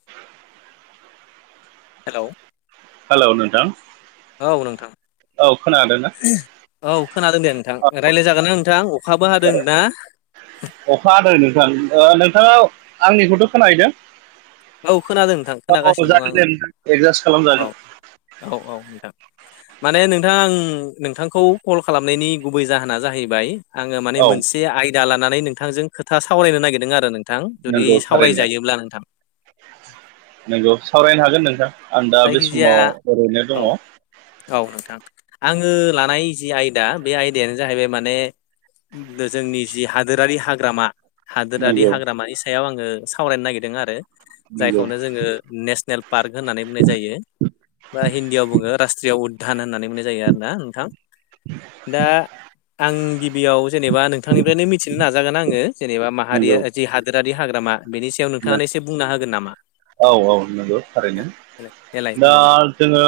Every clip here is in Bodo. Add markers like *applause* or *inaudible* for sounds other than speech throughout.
*unintelligible* हेल'? हेल' नोंथां? औ नोंथां औ खोनादों ना औ खोनादों दे नोंथां रायज्लाय जागोन ना नोंथां? अखाबो हादों ना। अखादै नोंथां नोंथांङा आंनिखौथ' खोनायदों? औ खोनादों नोंथां औ खोनागासिनो दं जागोन आङो दे नोंथां एडजास्ट खालामजागोन। औ औ औ नोंथां। माने नोंथांङा आं नोंथांखौ कल खालामनायनि गुबै जाहोना जाहैबाय - आंङो माने औ मोनसे आयदा लानानै नोंथांजों खोथा सावरायनो नागिरदों आरो नोंथां। नोंथां जुदि नंगौ थारैनो सावरायजायोब्ला नोंथां। नंगौ सावरायनो हागोन नोंथां आं दा बे जायखिजाया समाव ओरैनो औ दंङ। औ नोंथां आंङो लानाय जि आयदा बे आयदायानो जाहैबाय माने जोंनि जि हादोरारि हाग्रामा। हादोरारि नंगौ हाग्रामानि सायाव आंङो सावरायनो नागिरदों आरो नंगौ जायखौनो जोंङो नेसनेल पार्क होननानै बुंनाय जायो बा हिन्दीयाव बुंङो रास्त्रियाव उ्धान होननानै बुंनाय जायो। आरो ना नोंथां दा आं गिबियाव जेनेबा नोंथांनिफ्रायनो मिथिनो नाजागोन आंङो जेनेबा नंगौ माहारिया जि हादोरारि हाग्रामा बेनि सायाव नोंथांङा एसे बुंना होगोन नामा? औ औ नंगौ थारैनो देलाय दा। बुंलाय जोङो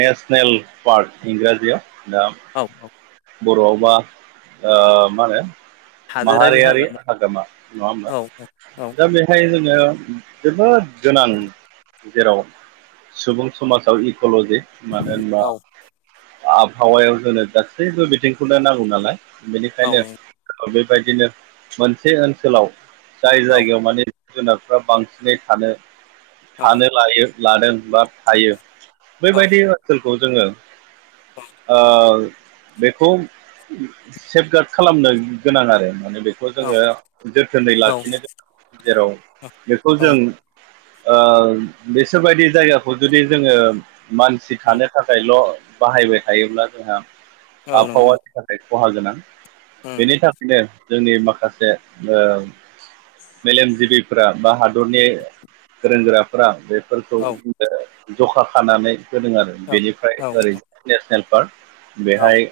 नेसनेल पार्क इंराजियाव दा। औ औ। बर'आवबा मा होनो माहारियारि हाग्रामा नंङा होमा औ औ दा बे नाथाय जोंङो जोबोद गोनां जेराव सुबुं समाजाव इक'ल'जि मानो होनबा आबहावायाव जोंनो गासैबो बिथिंखौनो नांगौ नालाय औ बेनिखायनो बेबायदिनो मोनसे ओनसोलाव जाय औ जायगायाव माने जिब जुनारफ्रा बांसिनै थानो थानो लायो। लादों बा थायो औ बैबायदि ओनसोलखौ जोङो ओ बेखौ सेफगार्ड खालामनो गोनां आरो माने बेख खौ औ जोङो जोथोनै लाखिनो गोनां जेराव बेखौ औ जों ओह बिसोरबायदि जायगाखौ जुदि जोङो मानसि थानो थाखायल' बाहायबाय थायोब्ला जोंहा औ नंगौ आबहावानि थाखाय खहा गोनां औ बेनि थाख बिनो जोंनि माखासे ओ मेलेमजिबिफ्रा बा हादरनि गोरों गोराफ्रा बे फोरखौ औ बि ओ जखा खानानै होदों आरो बेनिफ्राय औ ओरै नेसनेल पार्क औ बेहाय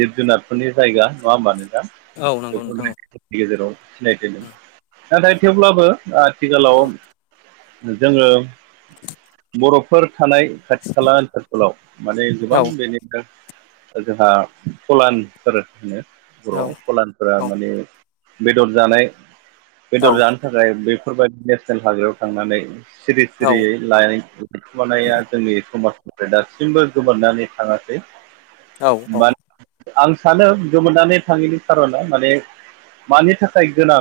जिब जुनारफोरनि जायगा नङा होमबा नोंथां औ नोंगौ नोंथां औ नि गेजेराव सिनायथिमोन नाथाय थेवब्लाबो आथिखालाव औ जोङो बर'फोर थानाय खाथि खाला ओनसोलफोलाव माने गोबां बेनि जोंहा फलानफोर होनो औ बर'आव औ फलान फोरा औ माने बेदर जानाय औ बेदर जान थाखाय बेफोरबायदि नेसनेल *unintelligible* थांनानै सिरि सिरियै *unintelligible* नाया जोंनि समाजनिफ्राय दासिमबो गोमोरनानै थाङासै औ औ बान आं सानो गोमोनायनै थाङैनि खारना माने मानि थाखाय गोनां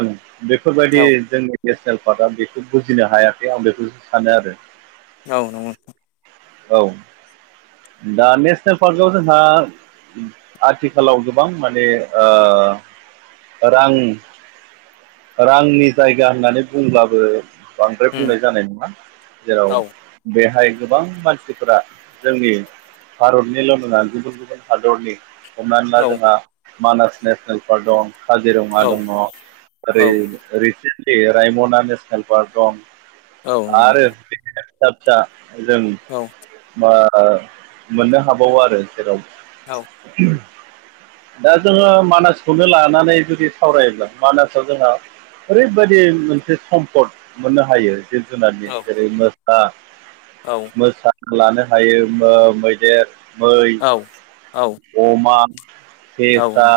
बेफोरबायदि औ जोंनि नेसनेल पार्कआ बेखौ बुजिनो हायाखै आं बेखौसो सानो आरो औ *unintelligible* औ दा नेसनेल पार्कआव जोंहा आथिखालाव गोबां माने ओ रां रांनि जायगा होननानै बुंब्लाबो बांद्राय उम बुंनाय जानाय नङा औ जेराव बेहाय गोबां मानसिफोरा जोंनि भारतनिल' नङा गुबुन गुबुन हादरनि हमनानै ला औ जोंहा मानास नेसनेल पार्क दं काजिरङा औ दङ ओरै औ रिसेनलि रायमना नेसनेल पार्क दं औ नंगौ आरो *unintelligible* जों औ मो मोननो हाबावो आरो जेराव औ *unintelligible* दा जोङो मानासखौनो लानानै जुदि सावरायोब्ला मानासआ जोंहा ओरैबायदि मोनसे सम्पद मोननो हायो जिब जुनारनि जेरै मोसा औ मोसा लानो हायो मो मैदेर मै आव आव अमा फेसा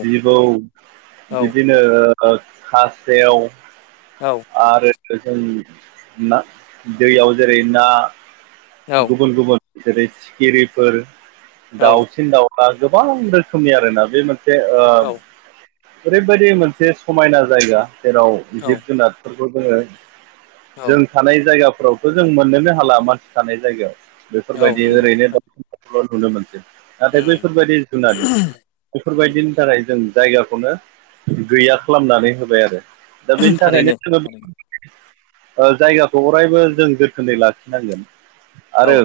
जिबौ बिदि नो ओ खासेव औ आरो जों ना दैयाव जेरै ना गुबुन गुबुन जेरै सिखिरिफोर औ दाउसिन दाउ आ गोबां रोखोमनि आरोना बे मोनसे ओ ओरैबायदि मोनसे समायना जायगा जेराव औ जिब जुनारफोरखौ जोङो औ जों थानाय जायगाफोरावथ' जों मोननोनो हाला मानसि थानाय जायगायाव औ बेफोरबायदि नंगौ ओरैनो *unintelligible* नुनो मोनसै नाथाय उम बैफोरबायदि जुनाद उम बेफोरबायदिनि थाखाय जों जायगाखौनो गैया खालामनानै होबाय आरो दा बेनि थारैनो थाखायनो जोङो थारैनो जायगाखौ अरायबो जों जोथोनै लाखिनांगोन औ आरो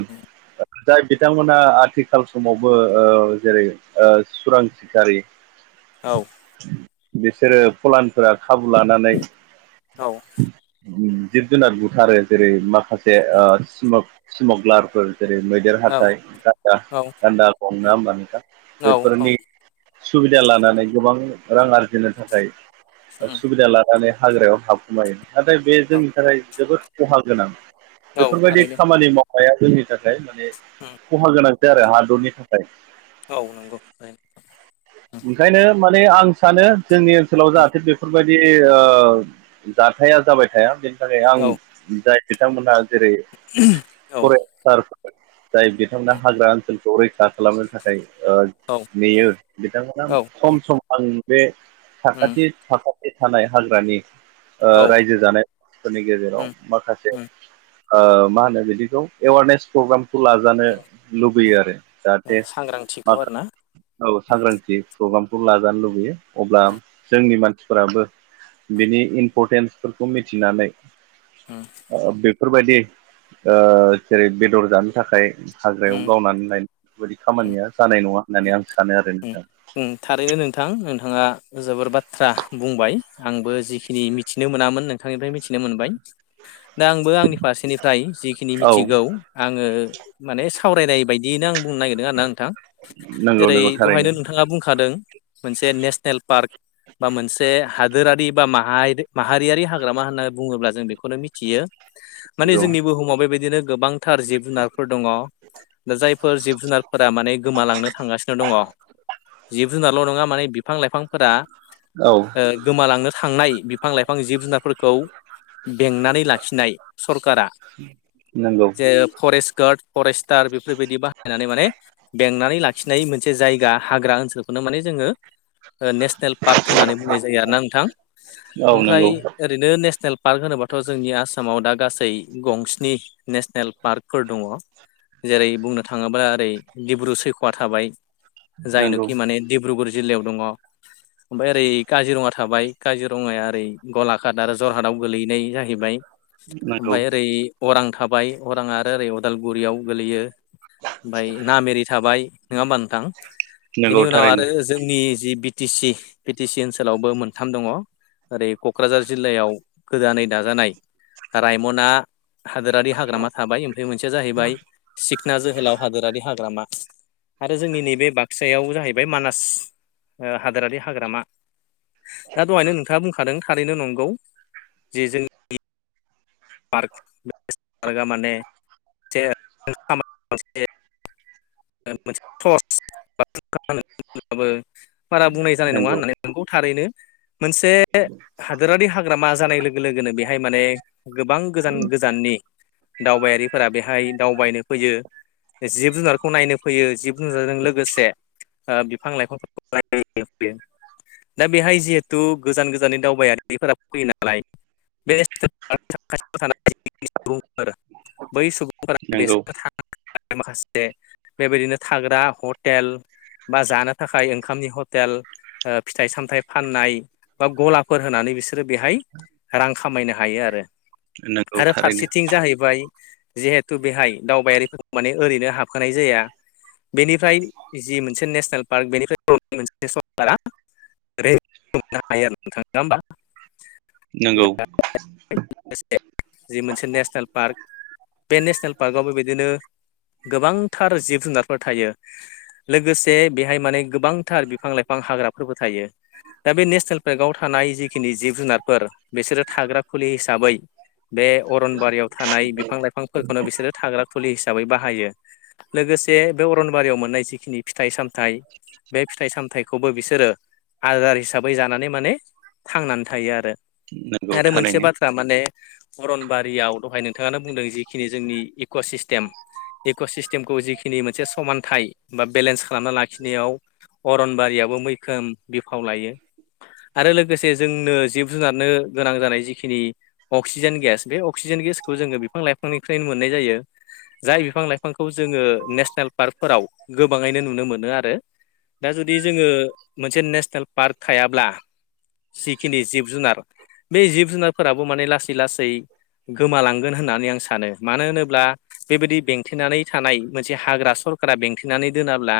जाय बिथांमोना आथिखाल समावबो ओ जेरै- ओ सुरां सिखारि औ बिसोरो फलानफोरा खाबु लानानै औ जिब जुनार बुथारो जेरै- माखासे उम ओ स्मक स्मकलारफोर जेरै- मैदेर औ हाथाइ गान्दा औ उम औ गान्दा गं नङा होमबा नोंथां औ बेफोरनि सुबिदा लानानै गोबां रां आर होनो थाखाय उम सुबिदा लानानै हाग्रायाव हाब *unintelligible* नाथाय बे जोंनि औ थाखाय जोबोद खहा गोनां औ बेफोरबायदि थारैनो *unintelligible* मावनाया जोंनि थाखाय माने उम खहा गोनांसो आरो हादरनि थाखाय औ नंगौ थारैनो ओंखायनो माने आं सानो जोंनि ओनसोलाव जाहाथे बेफोरबाय बे ओ जाथाया जाबाय थाया बेनि थाखाय आं औ औ जाय बिथांमोनहा जेरै- उम परेस्टारफोर जाय बिथांमोनहा हाग्रा ओनसोल खौ रैखा खालामनो थाखाय ओ औ नेयो बिथांमोना उम खम सम आं बे उम साखाथि साखाथि थानाय हाग्रानि ओ औ रायजो जानाय फोरनि गेजेराव उम माखासे उम ओ मा होनो बिदिखौ एवारनेस प्रग्रामखौ ला जानो लुबैयो आरो जाहाथे सांग्रांथिखौ आरोना *unintelligible* औ सांग्रांथि प्रग्रामखौ लाजानो लुबैयो अब्ला उम जोंनि मानसिफोराबो बिनि इम्परटेन्सफोरखौ मिथिनानै ओ बेफोरबायदि ओ जेरै- बेदर जानो थाखाय हाग्रायाव उम गावनानै लायनो बेफोरबायदि उम खामानिया जानाय नङा होननानै आं सानो आरो उम नोंथां। उम थारैनो नोंथां नोंथाङा जोबोर बाथ्रा बुंबाय आंबो जिखिनि मिथिनो मोनामोन नों थांनिफ्राय मिथिनो मोनबाय दा आंबो आंनि फारसेनिफ्राय जिखिनि औ मिथिगौ आङो माने सावरायनाय बायदियैनो आं बुंनो नागिरदों आरो ना नोंथां नंगौ नंगौ जेरै- थारैनो दहायनो नोंथाङा बुंखादों मोनसे नेसनेल पार्क बा मोनसे हादोरारि बा माहा-माहारियारि हाग्रामा होननानै बुङोब्ला जों बेखौनो मिथियो माने नंगौ जोंनि बुहुमाव बेबायदिनो गोबां थार जिब जुनारफोर दङ दा जायफोर जिब जुनारफोरा माने गोमालांनो थांगा सिनो दङ जिब जुनारल' नङा माने बि फां लाइफांफोरा औ ओ गोमालांनो थांनाय बिफां लाइफां जिब जुनारफोरखौ बेंनानै लाखिनाय सरकारा नंगौ जे फरेस्ट गार्ड फरेस्टार बेफोरबायदि बाहायनानै माने बेंनानै लाखिनाय मोनसे जायगा हाग्रा ओनसोलखौनो माने जोङो ओ नेसनेल पार्क होननानै बुंनाय जायो आरो ना नोंथां औ ओमफ्राय नंगौ ओरैनो नेसनेल पार्क होनोबाथ' जोंनि आसामाव दा गासै गंस्नि नेसनेल पार्कफोर दङ जेरै- बुंनो थाङोबा ओरै- डिब्रु सयखया थाबाय नंगौ जायनोखि माने डिब्रुगर जिल्लायाव दङ। ओमफ्राय ओरै काजिरङा थाबाय काजिरङाया ओरै गलाघाट आरो जरहाटआव गोलैनाय जाहैबाय। नंगौ ओमफाय ओरै अरां थाबाय अरां आरो ओरै अदालगुरियाव गोलैयो। ओमफाय नामेरि थाबाय नङा होमबा नों थां नंगौ बेनि उनाव थारैनो आरो जोंनि G B T C B P T C ओनसोलावबो मोनथाम दङ। ओरै क'क्राझार जिल्लायाव गोदानै दाजानाय रायमना हादोरारि हाग्रामा थाबाय ओमफ्राय मोनसेया जाहैबाय सिखना जोहोलाव हादोरारि हा ग्रामा आरो जोंनि नैबे बाक्सायाव जाहैबाय मानास ओ हादोरारि हाग्रामा दा दहायनो नोंथाङा बुंखादों थारैनो नंगौ जे जों पार्क *unintelligible* बारा बुंनाय जानाय नङा होननानै नंगौ थारैनो मोनसे हादोरारि हाग्रामा जानाय लोगो लोगो लोगोनो बेहाय माने गोबां गोजान गोजाननि दावबायारिफोरा बेहाय दावबायनो फैयो जिब जुनार खौ नायनो फैयो जिब जुनाराज लोगोसे बिफां लाइफांफोरखौ नायनो फैयो दा बेहाय जिहेथु गोजान -गोजाननि दावबायारिफोरा फैयो नालाय *unintelligible* सुबुंफोर बै सुबुंफोरा नंगौ बेसोर माखासे बेबायदिनो थाग्रा हटेल बा जानो थाखाय ओंखामनि हटेल ओ फिथाइ सामथाइ फाननाय बा गलाफोर होनानै बिसोर बिसोरो बेहाय रां खामायनो हायो आरो नंगौ आरो थारैनो फारसेथिं जाहैबाय जिहेथु बेहाय दावबायारिफोरखौ माने ओरैनो हाबखानाय जाया बेनिफ्राय जि मोनसे नेसनेल पार्क बेनिफ्राय मोनसे सरखारा ओरैनो हायो आरो नोंथां नड़ा होमबा नंगौ *unintelligible* लोगोसे जि मोनसे नेसनेल पार्क बे नेसनेल पार्कआवबो बिदिनो गोबांथार जिब जुनारफोर थायो लोगोसे बेहाय माने गोबांथार बिफां लाइफां हाग्राफोरबो थायो दा बे नेसनेल पार्कआव थानाय जिखिनि जिब जुनारफोर बिसोरो थाग्रा खुलि हिसाबै बे अरनबारियाव थानाय बिफां लाइफांफोरखौनो बिसोरो थाग्रा खुलि हिसाबै बाहायो लोगोसे बे अरनबारियाव मोननाय जिखिनि फिथाइ सामथाइ बे फिथाइ सामथायाइखौबो बिसोरो आरो आदार हिसाबै जानानै माने थांनानै थायो आरो नंगौ आरो मोनसे थारैनो बाथ फोरा माने अरनबारियाव दहाय नोंथाङानो बुंदों जिखिनि जोंनि इक' सिस्टेम इक' सिस्टेमखौ जिखिनि मोनसे समानथाइ बा बेलेन्स खालामना लाखिनायाव अरनबारियाबो मैखोम बिफाव लायो आरो लोगोसे जोंनो जिब जुनारनो गोनां जानाय जिखिनि अक्सिजेन गेस बे अक्सिजेन गेसखौ जोङो बिफां लाइफांनिफ्रायनो मोननाय जायो जाय बिफां लाइफांखौ खौ जोङो नेसनेल पार्कफोराव गोबाङैनो नुनो मोनो आरो दा जुदि जोङो मोनसे नेसनेल पार्क थायाब्ला जिखिनि जिब जुनार बे जिब जुनारफोराबो माने लासै लासै गोमालांगोन होननानै आं सानो मानो होनोब्ला बेबायदि बेंथेनानै थानाय मोनसे हाग्रा सरकारा बेंथेनानै दोनाब्ला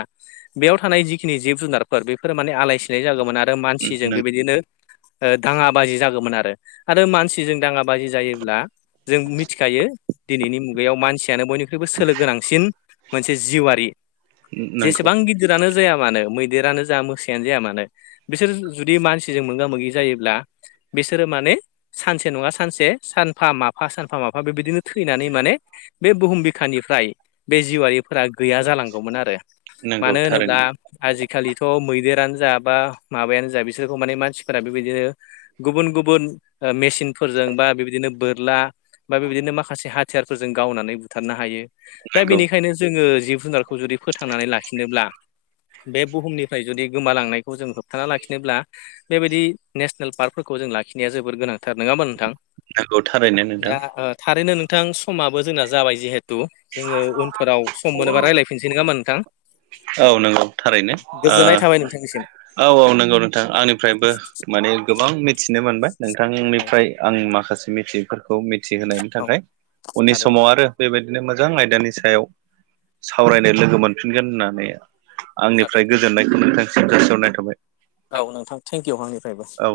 बेयाव थानाय जिखिनि जिब जुनार फोर बेफोर माने आलाय सिलाय जागोमोन आरो मानसिजों बेबायदिनो ओ दाङा बाजि जागौमोन आरो आरो मानसिजों दाङा बाजि जायोब्ला जों मिथिखायो दिनैनि मुगायाव मानसियानो बयनि जोबोद सोलो गोनांसिन मोनसे जिवारि नंगौ जेसेबां आं गिदिरानो जाया मानो मैदेरानो जा मोसायानो जाया मानो बिसोर जुदि मानसिजों मोगा मोगि जायोब्ला बिसोरो माने सानसे नङा सानसे सानफा माफा सानफा माफा बेबायदिनो थैनानै माने बे बुहुम बिखानिफ्राय बे जिवारि फोरा गैया जालांगौमोन आरो नंगौ मानो होनोब्ला थारैनो आजिखालिथ' मैदेरानो जा बा माबायानो जा बिसोरखौ माने मानसिफोरा बेबायदिनो गुबुन गुबुन ओ मेसिनफोरजों बा बेबायदिनो बोरला बा बेबायदिनो माखासे हाथियारफोरजों गावनानै बुथारनो हायो दा नंगौ बेनिखायनो जोङो जिब जुनारखौ खौ जुदि फोथांनानै लाखिनोब्ला बे बुहुमनिफ्राय जुदि गोमालांनायखौ जों होबथाना लाखिनोब्ला बेबायदि नेसनेल पार्कफोरखौ जों लाखिनाया जोबोद गोनां थार नङा होमबाथ नोंथां नंगौ थारैनो नोंथां दा ओ थारैनो नोंथां समाबो जोंना जाबाय जिहेथु। जोङो उनफोराव सम मोनोबा रायज्लायफिनसै नङा होमबा नोंथां, औ नंगौ थारैनो गोजोननाय थाबाय नोंथांनिसिम ओ औ औ नंगौ नोंथां आंनिफ्रायबो, माने औ गोबां मिथिनो मोनबाय औ नोंथांनिफ्राय आं माखासे मिथि फोरखौ मिथिहोनायनि औ थाखाय उननि थारैनो समाव आरो बेबायदिनो मोन मोजां आयदानि सायाव सावरायनो लोगो मोनफिनगोन होननानै, जागोन आंनिफ्राय गोजोननायखौ नोंथांसिम जासिहरनाय थाबाय, औ नोंथां थेंक इउ आंनिफ्रायबो, औ